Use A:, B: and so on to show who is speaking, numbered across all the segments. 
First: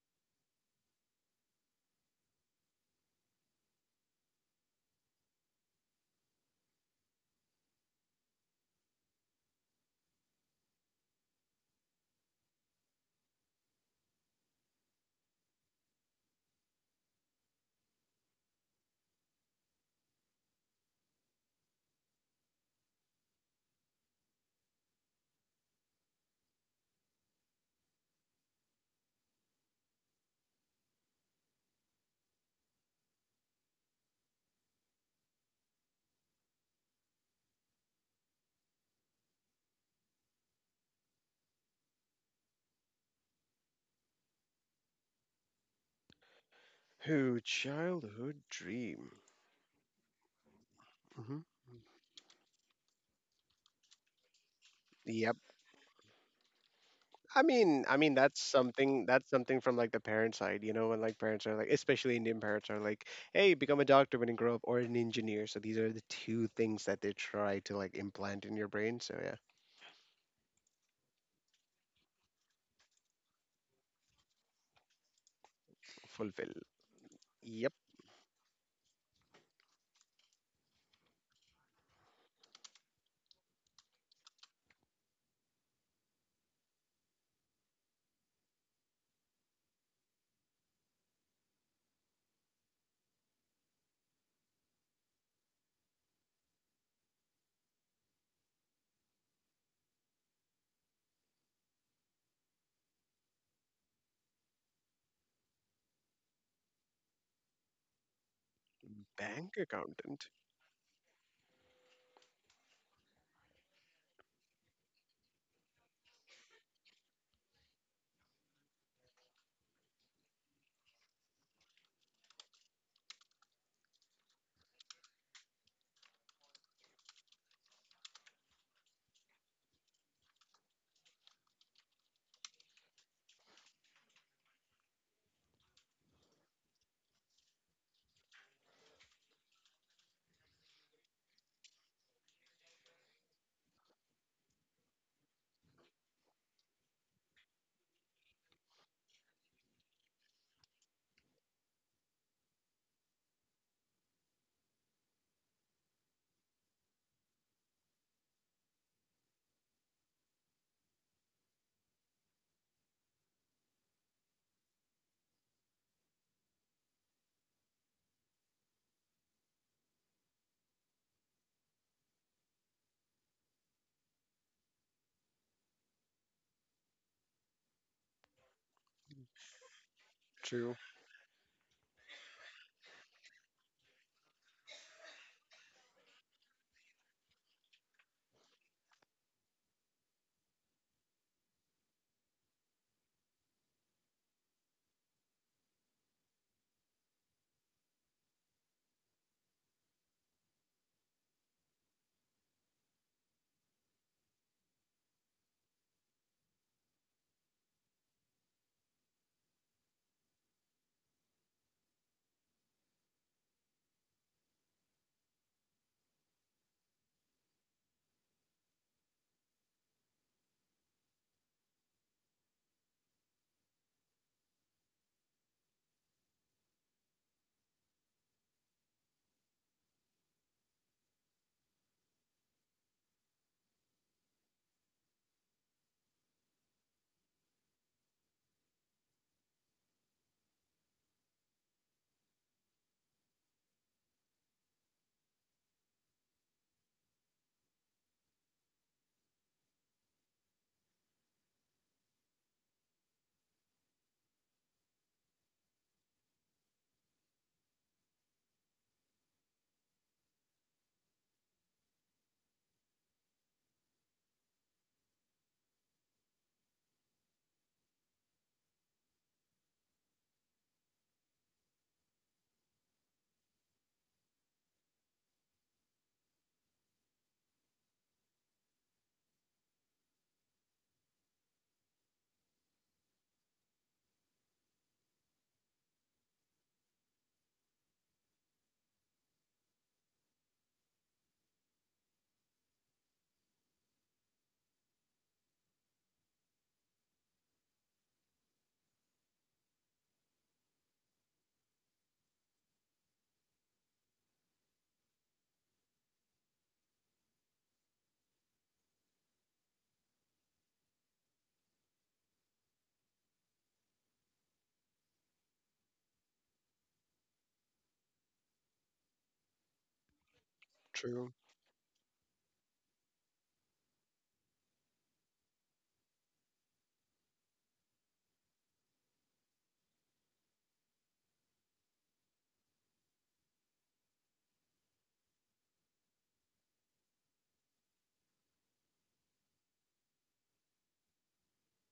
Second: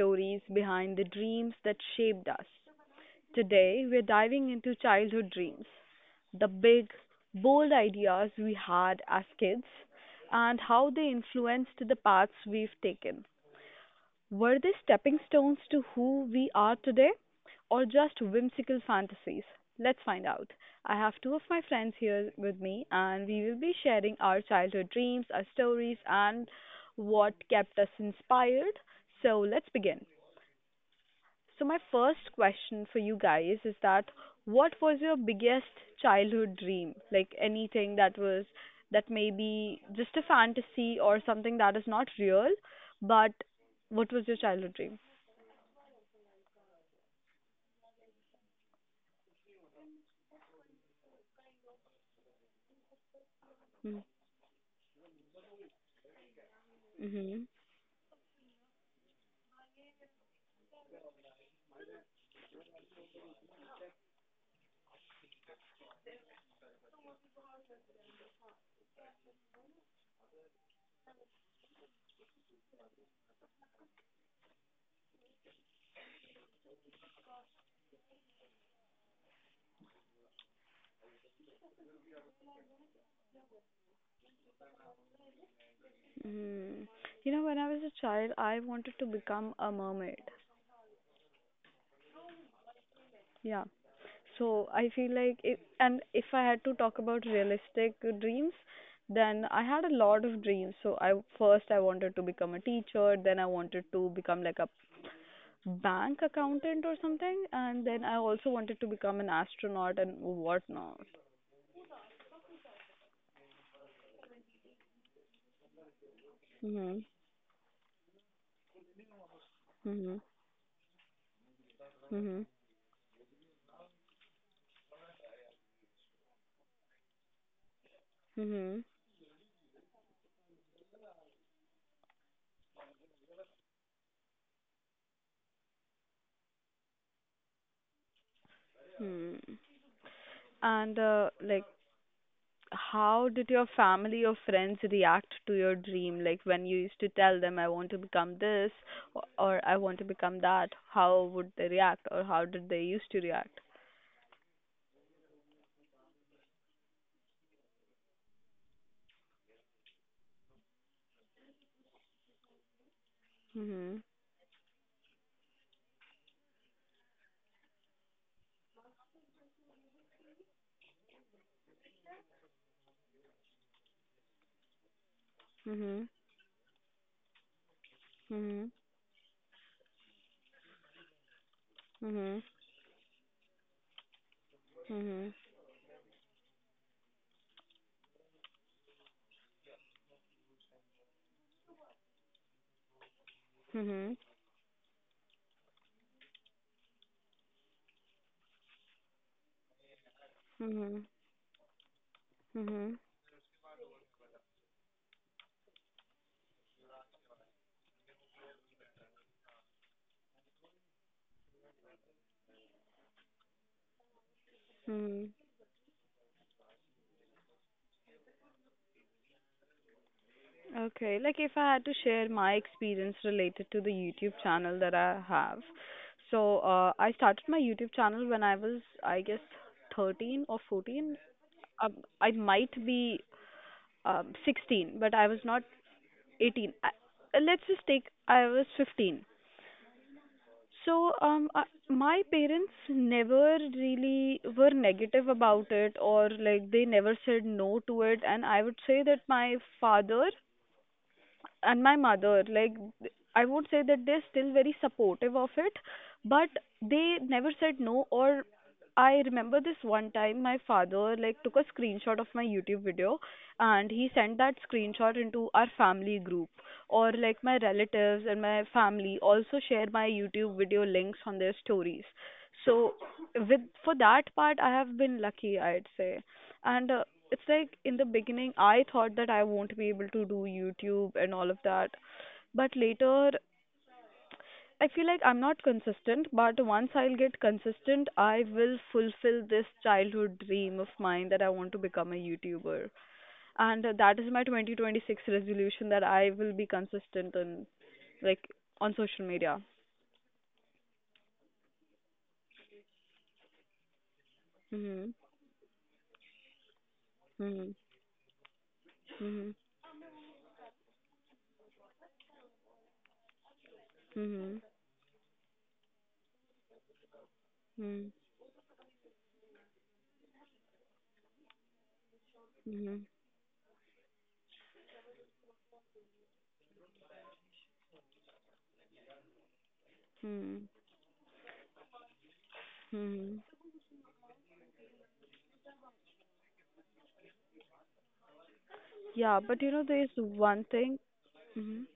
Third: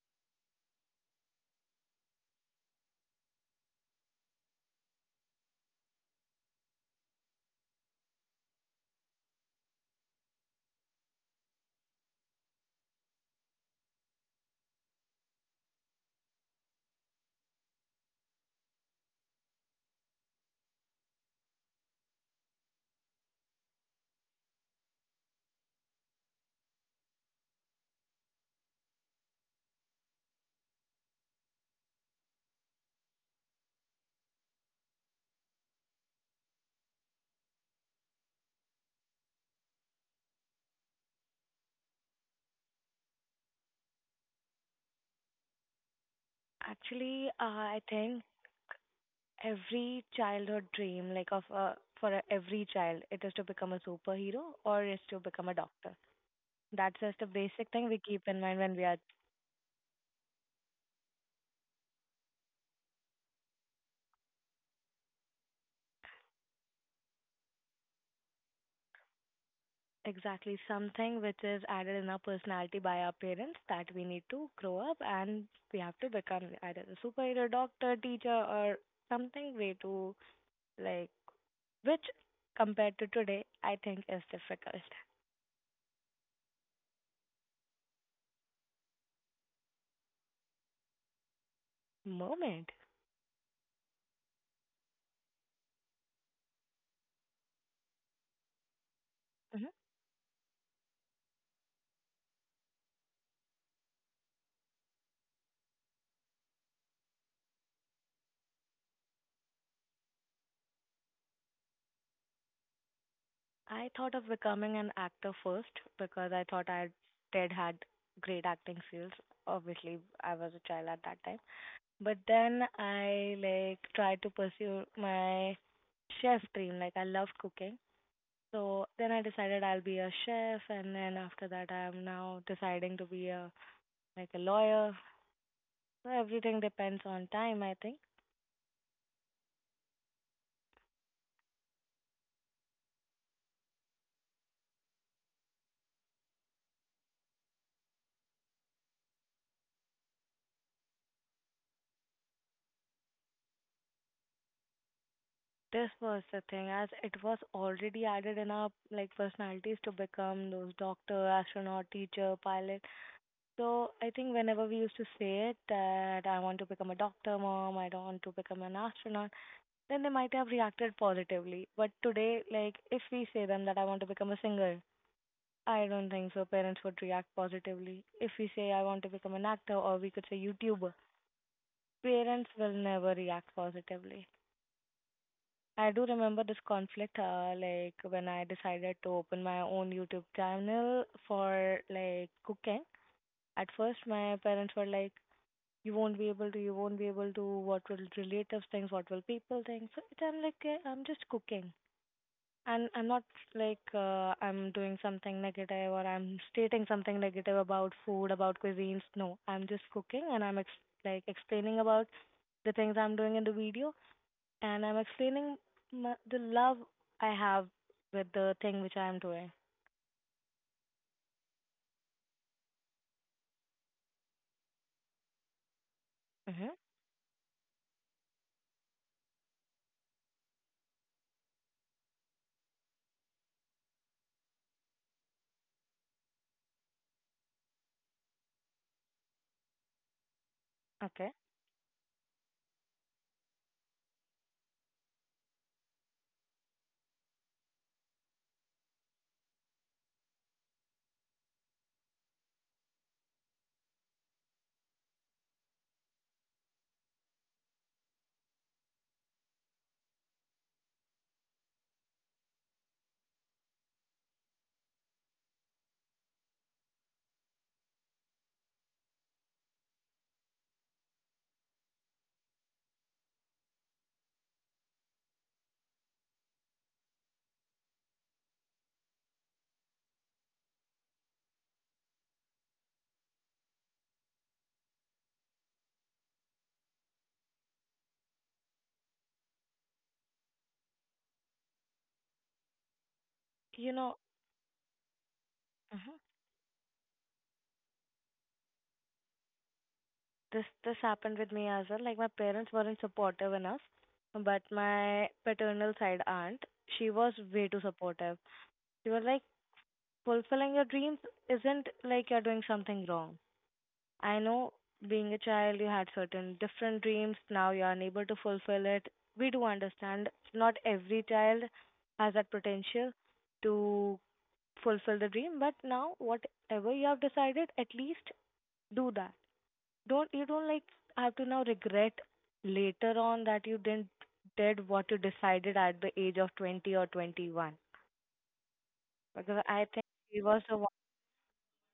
A: stories behind the dreams that shaped us. Today, we're diving into childhood dreams, the big, bold ideas we had as kids, and how they influenced the paths we've taken. Were they stepping stones to who we are today, or just whimsical fantasies? Let's find out. I have two of my friends here with me, and we will be sharing our childhood dreams, our stories, and what kept us inspired. So, let's begin. So, my first question for you guys is that what was your biggest childhood dream? Like anything that was that may be just a fantasy or something that is not real, but what was your childhood dream?
B: Actually,
C: Who
B: I think
C: childhood dream?
B: every childhood dream, like
C: Hmm.
B: of every child, it is to become a
A: Mm.
B: superhero or is to
C: Yep.
B: become a doctor. That's just a
C: I
A: Mhm.
B: basic
C: mean,
B: thing
C: I
B: we
C: mean
B: keep
C: that's
B: in mind when we are
C: something that's something from like the parent side, you know, when like parents are like, especially Indian parents are like, "Hey, become a doctor when you grow up, or an engineer." So these are the two things that they try to like implant in your brain. So yeah,
B: exactly something which is added in our personality by our parents that we need to grow up and we have to become
C: fulfill.
B: either a superhero,
C: Yep.
B: doctor, teacher, or something way to like which compared to today, I think is difficult
A: Mhm. You know, when I was a child, I wanted to become a mermaid.
B: moment.
A: Yeah. So I feel like it, and if I had to talk about realistic dreams, then I
B: Mm-hmm.
A: had a lot of dreams. So I first I wanted to become a teacher, then I wanted to become like a bank accountant or something, and then I also wanted to become an
C: Bank
A: astronaut and
C: accountant.
A: whatnot.
B: I thought of becoming an actor first because I thought I
A: Mhm.
B: did had great acting skills. Obviously,
A: Mhm.
B: I was a child at that time. But
A: Mhm.
B: then I like tried to pursue my chef dream. Like I loved cooking. So
A: Mhm.
B: then I decided I'll be a chef, and then after that I'm now deciding to be a like a lawyer. So everything depends on time, I think.
A: Hmm. And like, how did your family or friends react to your dream? Like when you used to tell them, I want to become this or I want to become that, how would they react, or how did they used to react?
B: This was the thing, as it was already added in our like personalities to become those doctor, astronaut, teacher, pilot. So
A: Mm-hmm.
B: I think whenever we used to say it that I want to become a doctor, mom, I don't want to become an astronaut, then they might have reacted positively. But today, like if we say them that I want to become a singer, I
A: Mm-hmm.
B: don't think so. Parents would react positively. If we say I want to become an actor, or we could say
C: True.
B: YouTuber,
A: Mm-hmm.
B: parents will never react positively.
A: Mm-hmm.
B: I do remember this conflict, like when I decided to open my own YouTube channel for like cooking. At
A: Mm-hmm.
B: first,
A: Mm-hmm.
B: my parents were like, "You won't be able to. You won't be able to. What will relatives think? What will people think?" So it, I'm like, "Yeah, I'm
A: Mm-hmm.
B: just cooking, and
A: Mm-hmm.
B: I'm not like I'm doing something negative, or I'm stating something negative about food, about cuisines. No, I'm just cooking, and I'm like explaining about the things I'm doing in the video, and I'm
A: Mm-hmm.
B: explaining the love I have with the thing which I'm doing.
A: Okay, like if I had to share my experience related to the YouTube channel that I have. So,
B: Mhm.
A: I started my YouTube channel when I was, I guess, 13 or 14, um, I might be 16, but I was not 18. Let's just take I was 15. So
B: Okay.
A: my parents never really were negative about it, or like, they never said no to it. And I would say that my father and my mother, like, I would say that they're still very supportive of it, but they never said no, or I remember this one time my father like took a screenshot of my YouTube video, and he sent that screenshot into our family group, or like, my relatives and my family also share my YouTube video links on their stories. So with for that part I have been lucky, I'd say. And it's like in the beginning I thought that I won't be able to do YouTube and all of that. But later I feel like I'm not consistent, but once I'll get consistent, I will fulfill this childhood dream of mine that I want to become a YouTuber.
B: You
A: And
B: know,
A: that is my 2026 resolution, that
B: mhm,
A: I will be consistent like on social media.
B: this happened with me as well. Like my parents weren't supportive enough, but
A: Mhm.
B: my paternal side aunt, she was way
A: Mhm.
B: too supportive. She was like,
A: Mhm.
B: fulfilling your dreams isn't like you're doing something wrong. I
A: Mhm.
B: know being a child you had certain different dreams, now you are
A: Mhm.
B: unable to fulfill it. We do understand not every
C: True.
B: child has that
A: Mhm.
B: potential to fulfill the dream, but now whatever you have decided, at least do that. Don't You
A: Mhm.
B: don't like have to now regret later
A: Mhm.
B: on that you didn't did what you decided at the age of 20 or 21,
A: Yeah, but
B: because
A: you know,
B: I
A: there
B: think
A: is
B: he was
A: one
B: the
A: thing. Mhm.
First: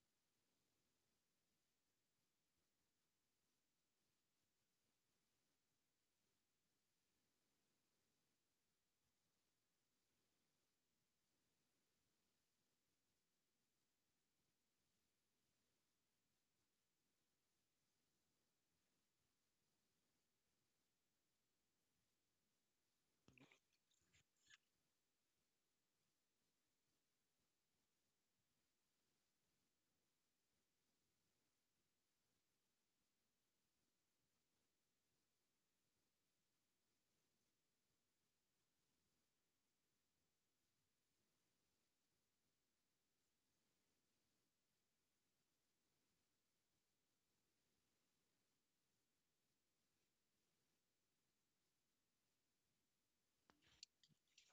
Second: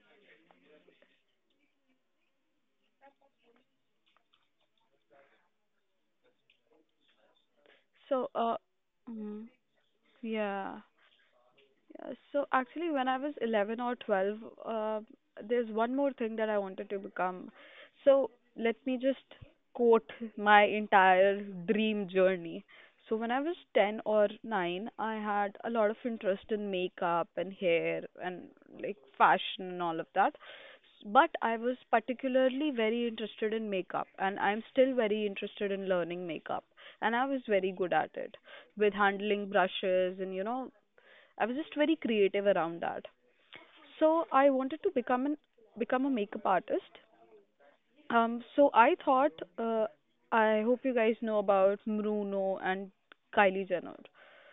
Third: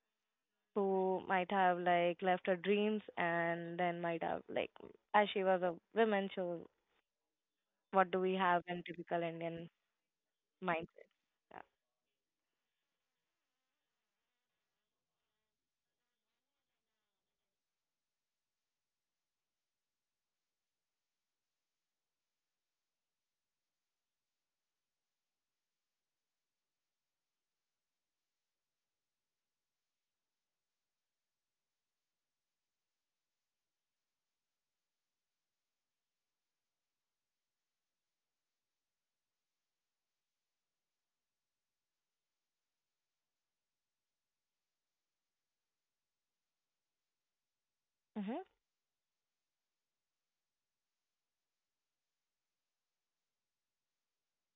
B: who might have like left her dreams and then might have like, as she was a woman, so what do
A: So,
B: we have in typical
A: mm,
B: Indian
A: yeah.
B: mindset. Yeah.
A: Yeah, so actually when I was 11 or 12, uh, there's one more thing that I wanted to become. So, let me just quote my entire dream journey. So when I was 10 or 9, I had a lot of interest in makeup and hair and like, fashion and all of that. But I was particularly very interested in makeup, and I'm still very interested in learning makeup, and I was very good at it with handling brushes, and I was just very creative around that. So I wanted to become a makeup artist.
B: Hmm.
A: So I thought, uh, I hope you guys know about Bruno and Kylie Jenner.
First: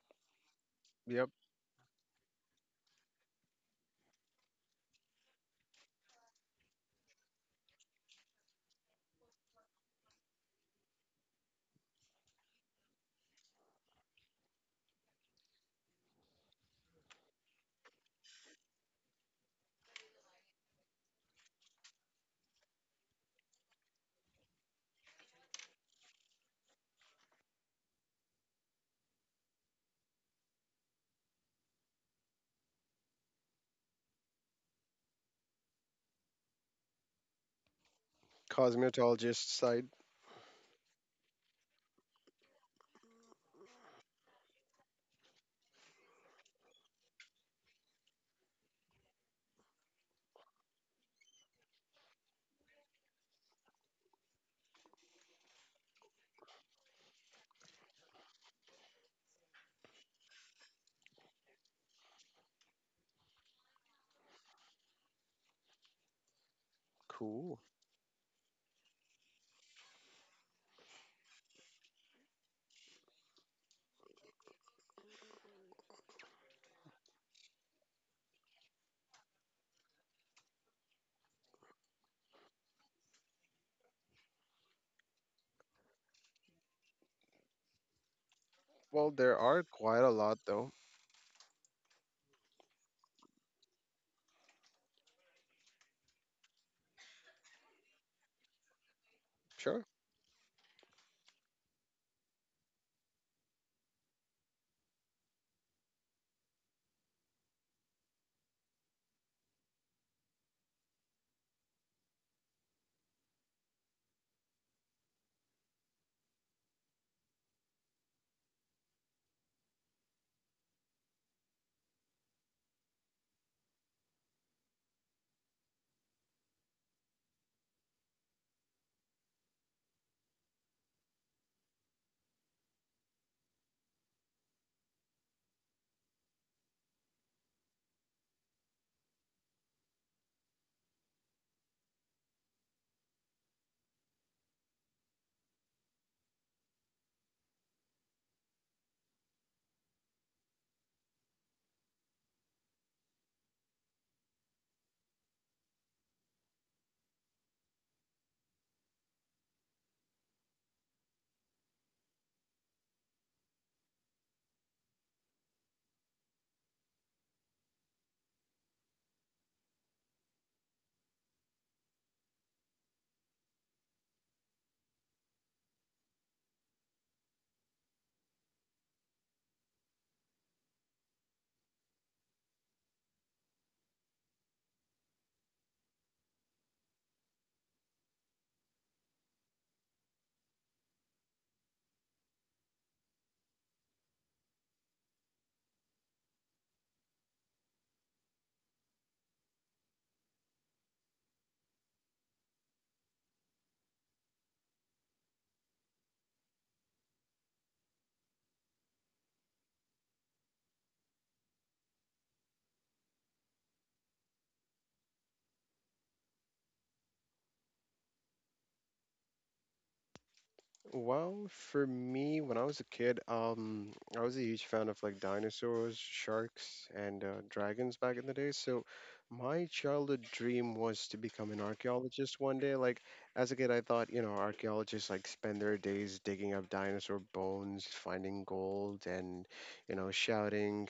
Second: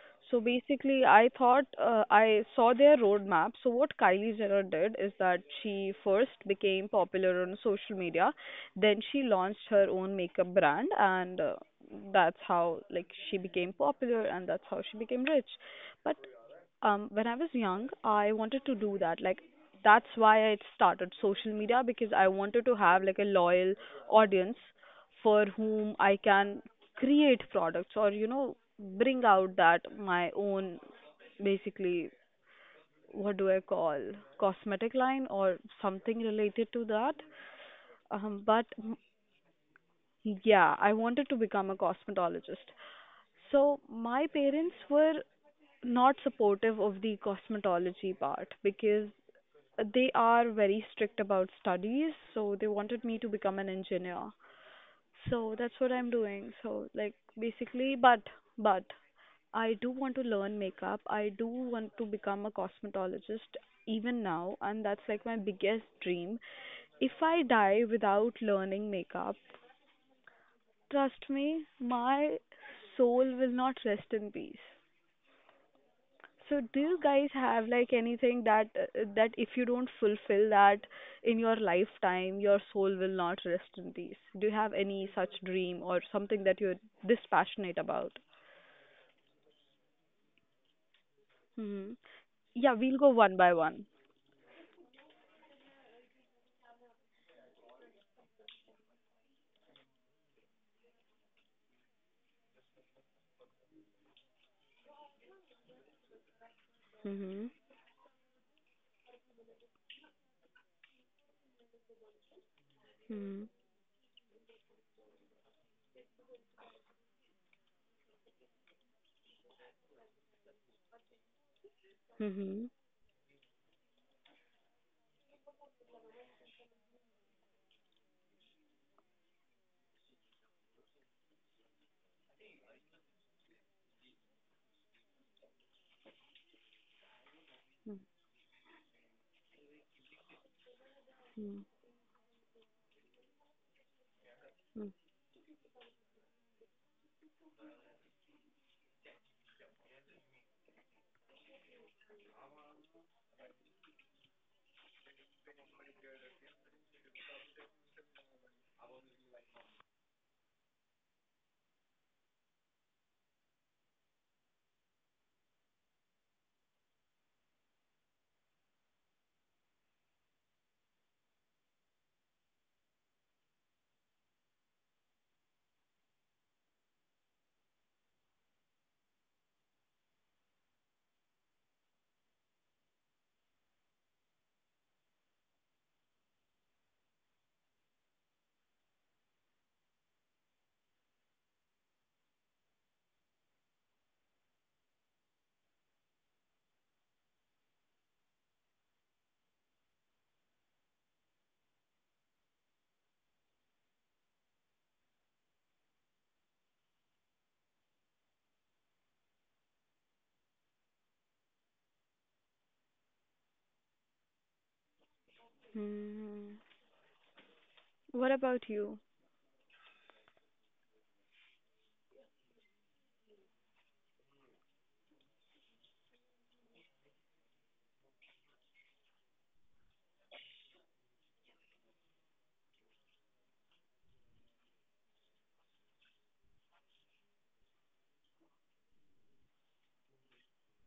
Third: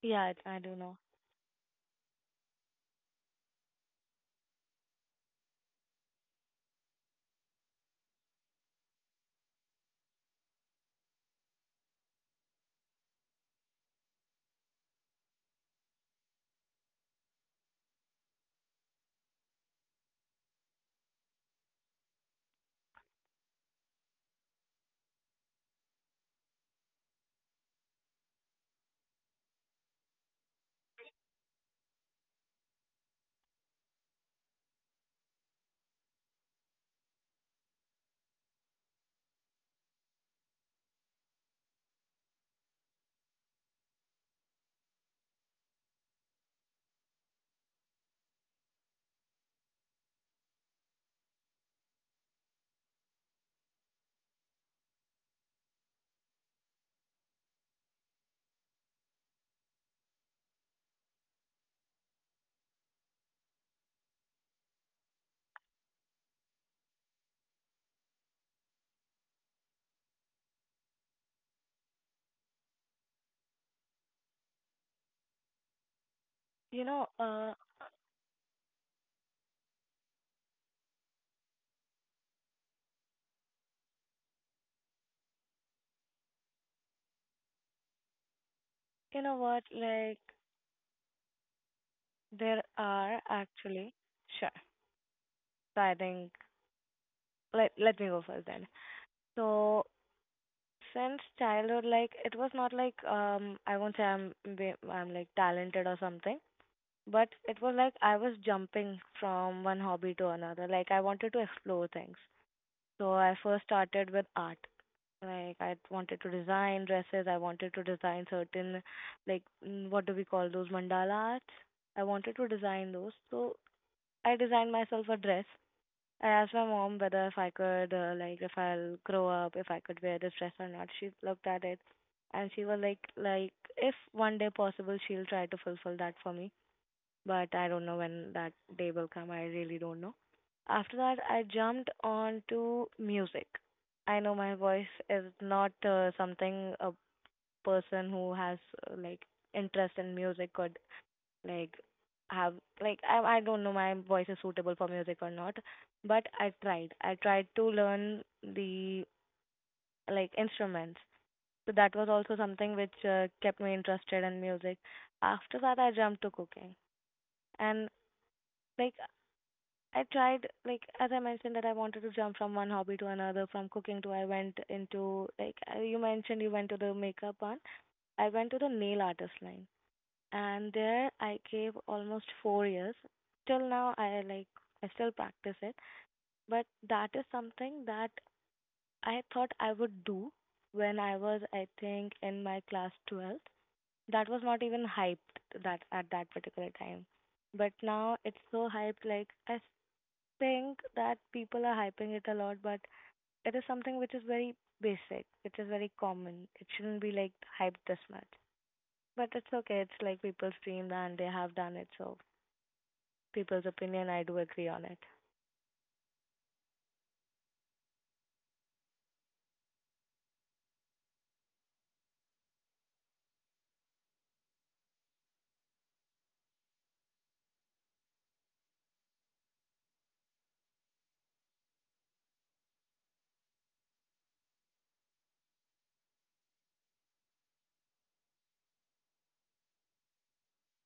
B: Yeah,
A: So
B: I do know.
A: basically, I
C: Yep.
A: thought, I saw their roadmap. So what Kylie Jenner did is that she first became popular on social media, then she launched her own makeup brand, and that's how, like, she became popular, and that's how she became rich. But when I was young, I wanted to do that. Like, that's why I started social media, because I wanted to have like a loyal audience for whom I can create products, or bring out that my own, basically, what do I call, cosmetic line or something related to that. um but m-
C: Cosmetologist side.
A: yeah I wanted to become a cosmetologist. So my parents were not supportive of the cosmetology part, because they are very strict about studies, so they wanted me to become an engineer. So that's what I'm doing. So, like, basically, but I do want to learn makeup. I do want to become a cosmetologist even now, and that's like my biggest dream. If I
C: Cool.
A: die without learning makeup, trust me, my soul will not rest in peace. So do
B: You
A: you
B: know
A: guys have like anything that, that if you don't fulfill that in your lifetime, your soul will not rest in peace? Do you have any such dream or something that you're this passionate about?
C: Well,
B: you know
C: there are
B: what,
C: quite a
B: like
C: lot though.
A: Hmm.
B: there
A: Yeah, we'll go
B: are
A: one by one.
B: actually, sure, so I think, let me go first then. So
C: Sure.
B: since childhood, like, it was not like, I won't say I'm I'm like talented or something. But
A: Hmm.
B: it was like I was jumping from one hobby to another. Like I wanted to explore things. So I
A: Hmm.
B: first started with art. Like I wanted to design dresses. I wanted to design certain, like what do we call those mandala arts? I wanted to
A: Hmm.
B: design those. So I designed myself a dress. I asked my mom whether if I could, like, if I'll grow up, if I could wear this dress or not. She looked at it, and she was like, if one day possible, she'll try to fulfill that for me, but I don't know when that day will come. I really don't know. After that, I
A: Hmm.
B: jumped on to music. I know my voice is not something a person who has like interest in music could like have, like I don't know my voice is suitable for music or not, but I tried. I tried to learn the like instruments. So that was also something which kept me interested in music. After that, I jumped to cooking, and like I tried, like, as I mentioned, that I wanted to jump from one hobby to another, from cooking to I went into, like, you mentioned you went to the makeup one. I went to the nail artist line. And there I gave almost 4 years. Till now, I like, I still practice it. But that is something that I thought I would do when I was, I think, in my class 12th. That was not even hyped that at that particular time. But now it's so hyped, like, I think that people are hyping it a lot, but it is something which is very basic, which is very common. It shouldn't be like hyped this much. But it's okay. It's like people's dream and they have done it. So people's opinion, I do agree on it.
A: Hmm. What about you?
C: Well, for me, when I was a kid, I was a huge fan of like dinosaurs, sharks, and dragons back in the day. So my childhood dream was to become an archaeologist one day. Like as a kid, I thought, you know, archaeologists like spend their days digging up dinosaur bones, finding gold, and you know, shouting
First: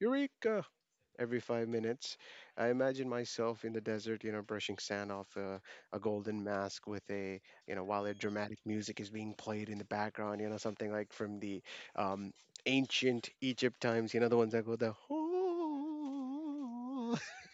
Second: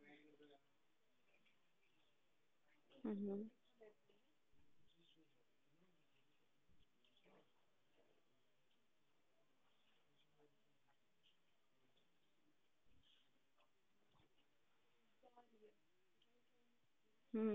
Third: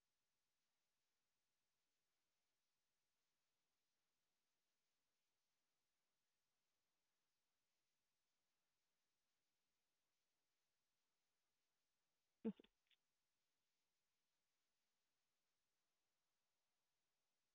C: "Eureka!" every 5 minutes. I imagine
A: Hmm.
C: myself in the desert, you know, brushing sand off a golden mask with a, you know, while a dramatic music is being played in the background, you know, something like from the um, ancient Egypt times, you know, the ones that go the.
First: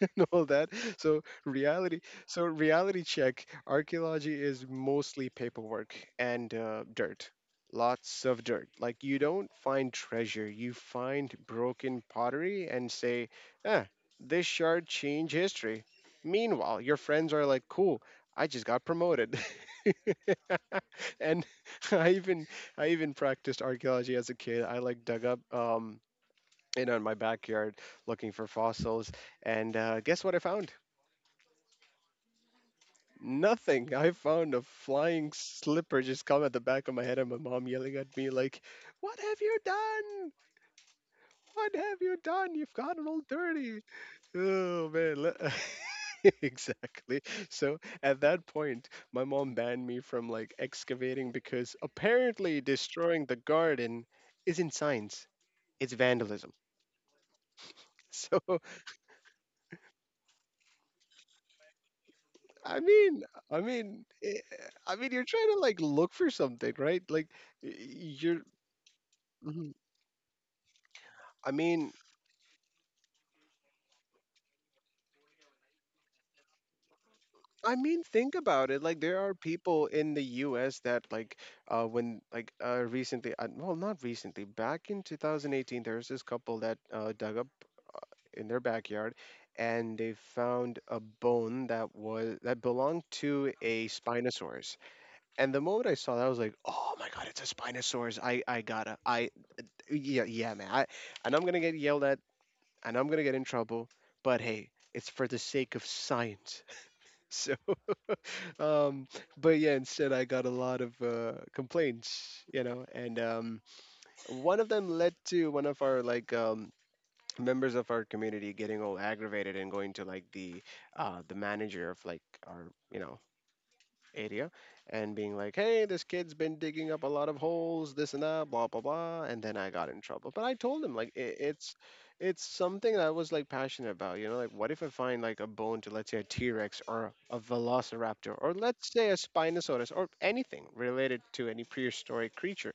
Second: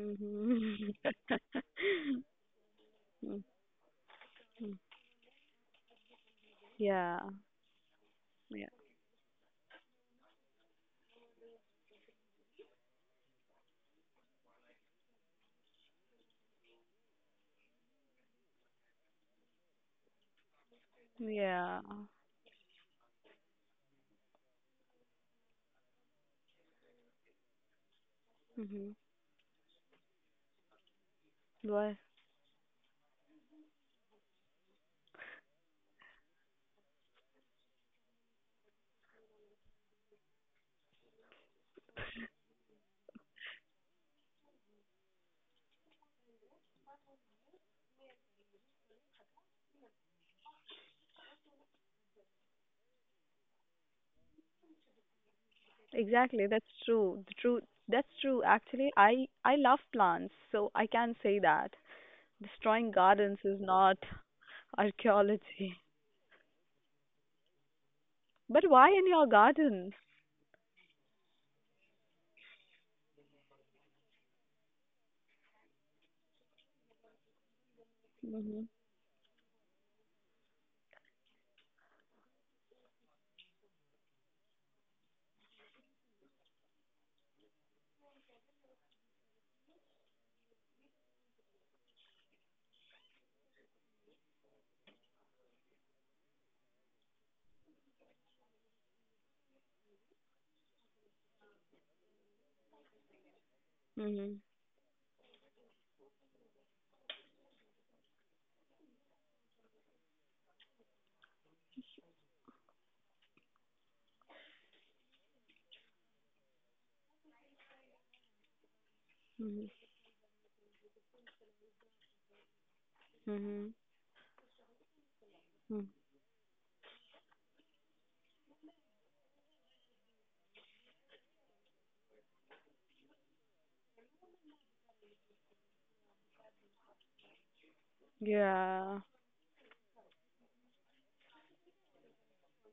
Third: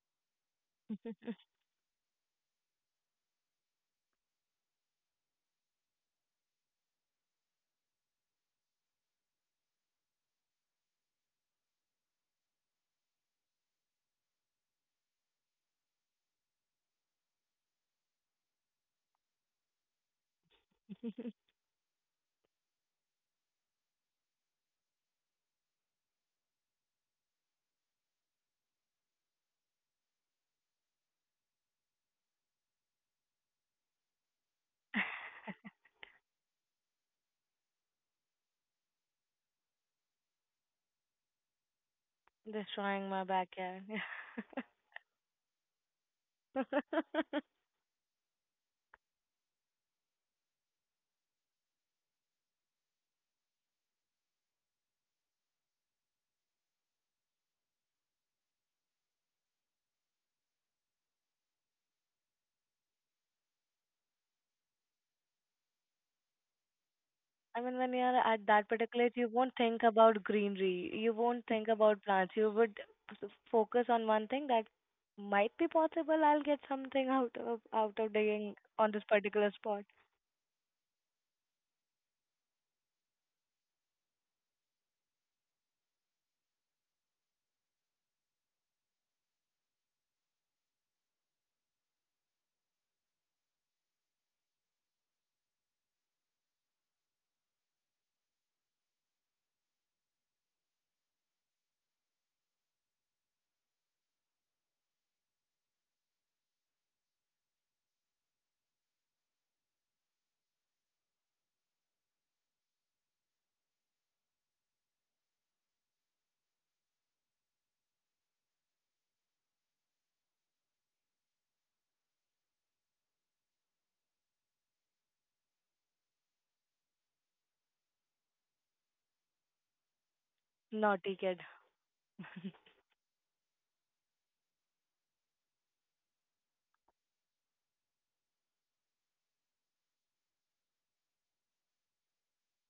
C: And all that. So reality, so reality check. Archaeology is mostly paperwork and
A: Yeah.
C: dirt. Lots of dirt.
A: Yeah.
C: Like you don't find treasure, you find broken pottery and say, "Ah, this shard changed history." Meanwhile, your friends are like, "Cool, I just got promoted." And
A: Yeah.
C: I even I even practiced archaeology as a kid. I like dug up you know in my backyard looking for
A: Hmm.
C: fossils and guess what I found? Nothing. I found a flying slipper just come at the back of my head and my mom yelling at me like, "What have you done? What have you done? You've gotten
B: Destroying
C: all
B: my
C: dirty."
B: backyard.
C: Oh man, exactly. So at that point, my mom banned me from like excavating because apparently destroying the garden isn't science. It's
A: Exactly,
C: vandalism.
A: that's true. The truth, that's
C: So
A: true. Actually, I love plants, so I can say that
C: I
A: destroying
C: mean,
A: gardens is
C: I
A: not
C: mean, eh, I mean, you're trying to like
A: archaeology.
C: look for something, right? Like
B: I
C: y-
B: mean, when you're
C: you're
B: at that
A: But why
B: particular
A: in
B: age,
A: your
B: you won't
C: Mhm.
B: think
A: garden?
B: about greenery, you won't
C: I
B: think
C: mean,
B: about plants, you would focus on one thing that might be possible. I'll get something out of
C: I
B: out
C: mean,
B: of
C: think
B: digging
A: Mhm.
C: about it.
B: on
C: Like
B: this
C: there are
B: particular spot.
C: people in the U.S. that like when like recently, well, not recently, back in 2018, there was this couple that dug up in their backyard, and they found a bone that belonged to a spinosaurus. And the moment I saw that, I was like, "Oh my God, it's a spinosaurus! I gotta I Yeah, yeah man. I And I'm gonna get yelled at, and I'm gonna get in trouble. But
A: Mhm.
C: hey, it's for the sake of science. So. Um, but yeah, instead I got a lot of complaints, you know, and one of them led to one of our like members of our community getting all aggravated and
A: Mhm.
C: going to like the manager of like our you know
A: Mhm.
C: area and being like, hey,
A: Mhm.
C: this kid's been digging up a lot of holes, this and that, blah, blah, blah. And then I got in trouble. But I told him, like,
B: Naughty kid.
C: it's something that I was like passionate about. You know, like, what if I find like a bone to, let's say, a T Rex or a velociraptor or let's
A: Yeah.
C: say a Spinosaurus or anything related to any prehistoric creature?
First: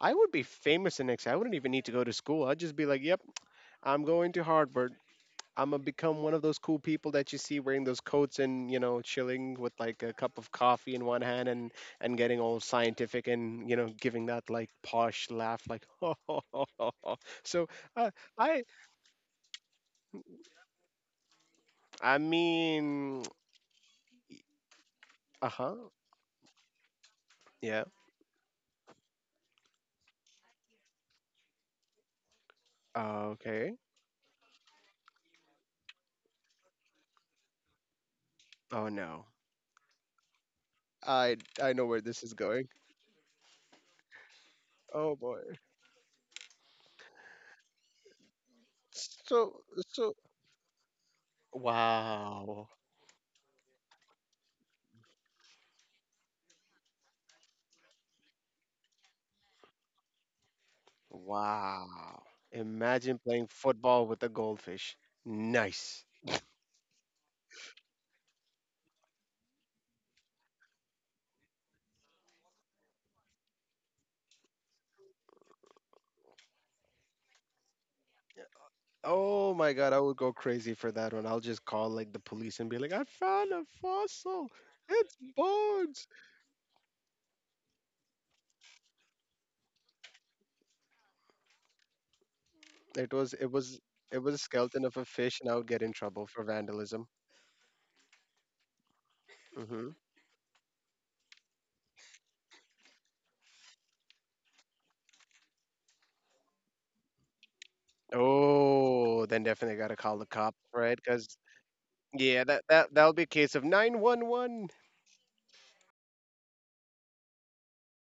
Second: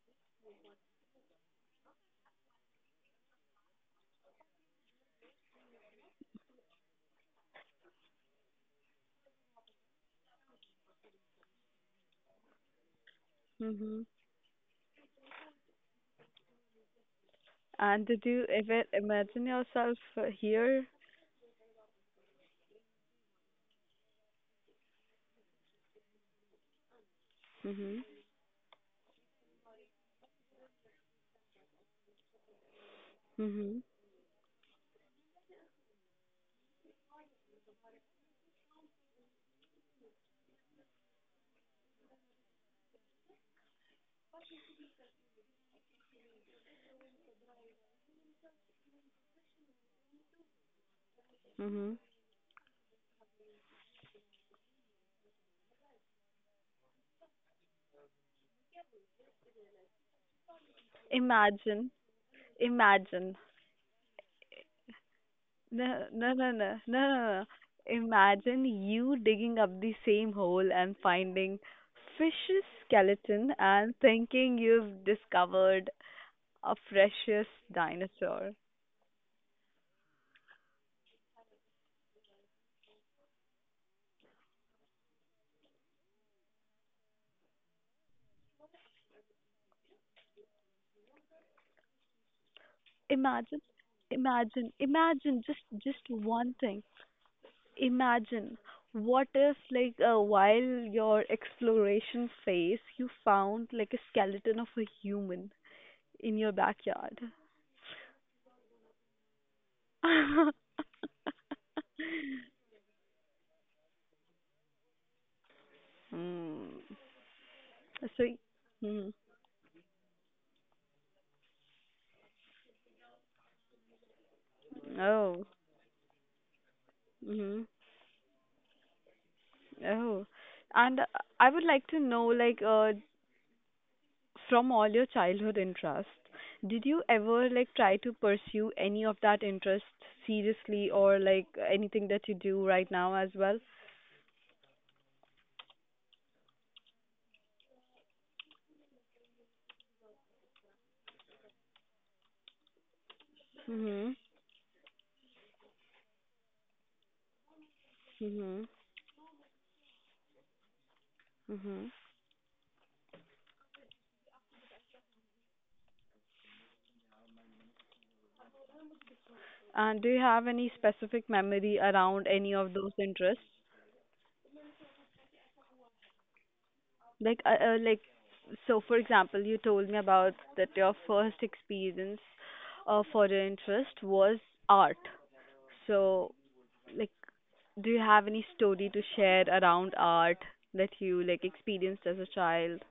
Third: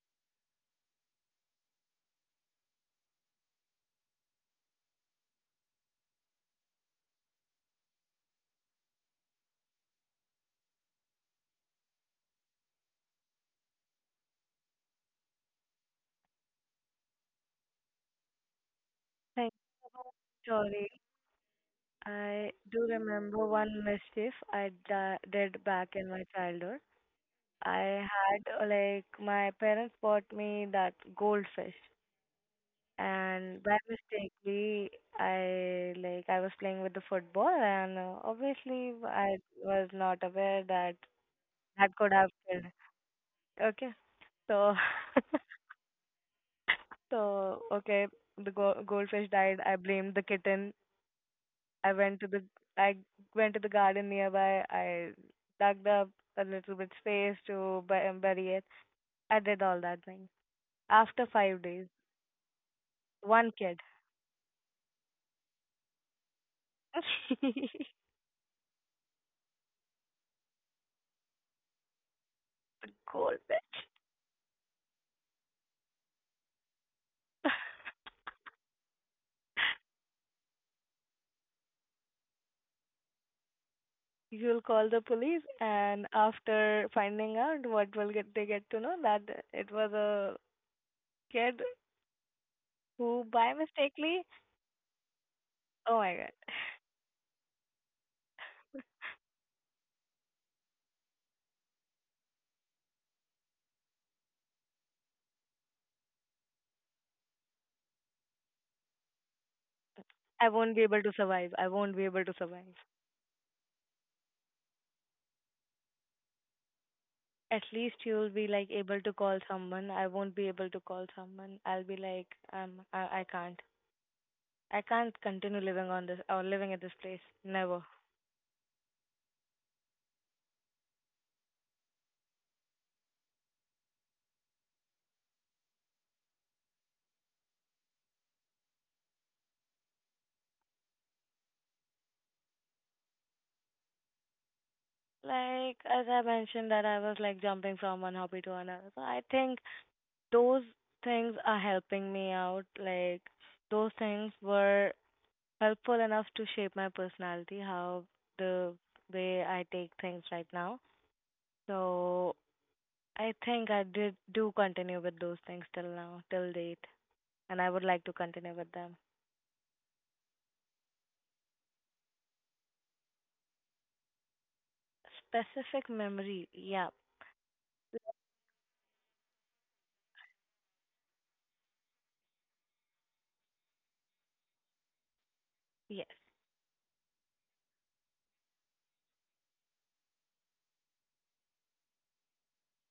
C: I would be famous the next. I wouldn't even need to go to school. I'd just be like, yep, I'm going to Harvard. I'm gonna become one of those cool people that you see wearing those coats and you know chilling with like a cup of coffee in one hand and getting all scientific and you know
A: Mhm.
C: giving that like posh laugh like ho ho ho ho ho. So
A: And
C: uh,
A: did you
C: I
A: ever imagine
B: Thank
A: yourself here?
B: Sorry,
C: I
B: I do
C: mean
B: remember one mischief I
C: Uh
B: did
C: huh.
B: back in my childhood.
C: Yeah.
A: Mhm.
B: I had like my parents bought me that goldfish,
C: Uh,
B: and
C: okay.
B: by
A: Mhm.
B: mistakely I like I was playing with the football, and
C: Oh
B: obviously
C: no.
B: I was not aware that
C: I I know
B: that
C: where
B: could
C: this
B: have
C: is
B: killed.
C: going.
B: Okay, so
C: Oh boy.
B: so okay, the goldfish died.
C: So,
B: I blamed
C: so
B: the kitten. i
A: Mhm.
B: went to the
C: wow.
B: i went to the garden nearby. I dug up a little bit space to bury it. I did all that thing. After five days,
A: Imagine.
C: Wow, imagine
A: Imagine.
B: one
C: playing
B: kid
C: football with a goldfish. Nice.
A: No, no, no, no, no, no, no.
B: the
A: Imagine you digging up the same hole and finding fish's skeleton
B: goldfish
A: and thinking you've discovered a precious dinosaur.
C: Oh my god, I would go crazy for that one. I'll just call like the police and be like, "I found a fossil.
B: You'll call the
C: It's
B: police, and
C: bones."
B: after finding out what will get they get to know that it was a kid
C: It
B: who
C: was it
B: by
A: Imagine,
C: was it
B: mistakenly,
C: was a
A: imagine,
C: skeleton of a fish,
A: imagine
C: and I would
A: just
C: get in
B: oh
A: just
B: my
C: trouble
B: god.
C: for
A: one thing.
C: vandalism.
A: Imagine what if,
C: Hmm.
A: like, while your exploration phase you found like a skeleton of a human in your backyard.
C: Oh, then definitely gotta call the
B: I
C: cops,
B: won't be
C: right?
B: able to
C: Because
B: survive. I won't be able to
C: yeah,
B: survive.
C: that'll be a case of 911.
A: Hmm.
B: At least
A: So,
B: you'll be like able
A: hmm.
B: to call someone. I won't be able to call someone. I'll be like, I can't. I can't
A: Oh.
B: continue living on this or living at this place.
A: Mhm.
B: Never.
A: Oh. And I would like to know, like, from all your childhood interests, did you ever like try to pursue any of that interest seriously, or like, anything that you do right now as well?
B: Like as I mentioned that I was like jumping from one hobby to another. So I think those things are helping me out. Like those
A: Mhm.
B: things were helpful enough to shape my personality, how
A: Mhm.
B: the way I take things right now.
A: Mhm.
B: So I think I did do continue with those things till now, till date, and I would like to continue with them.
A: And do you have any specific memory around any of those interests?
B: Specific memory, yeah,
A: Like, so for example, you told me about that your first experience, for your interest, was art.
B: yes.
A: So, like, do you have any story to share around art that you like experienced as a child?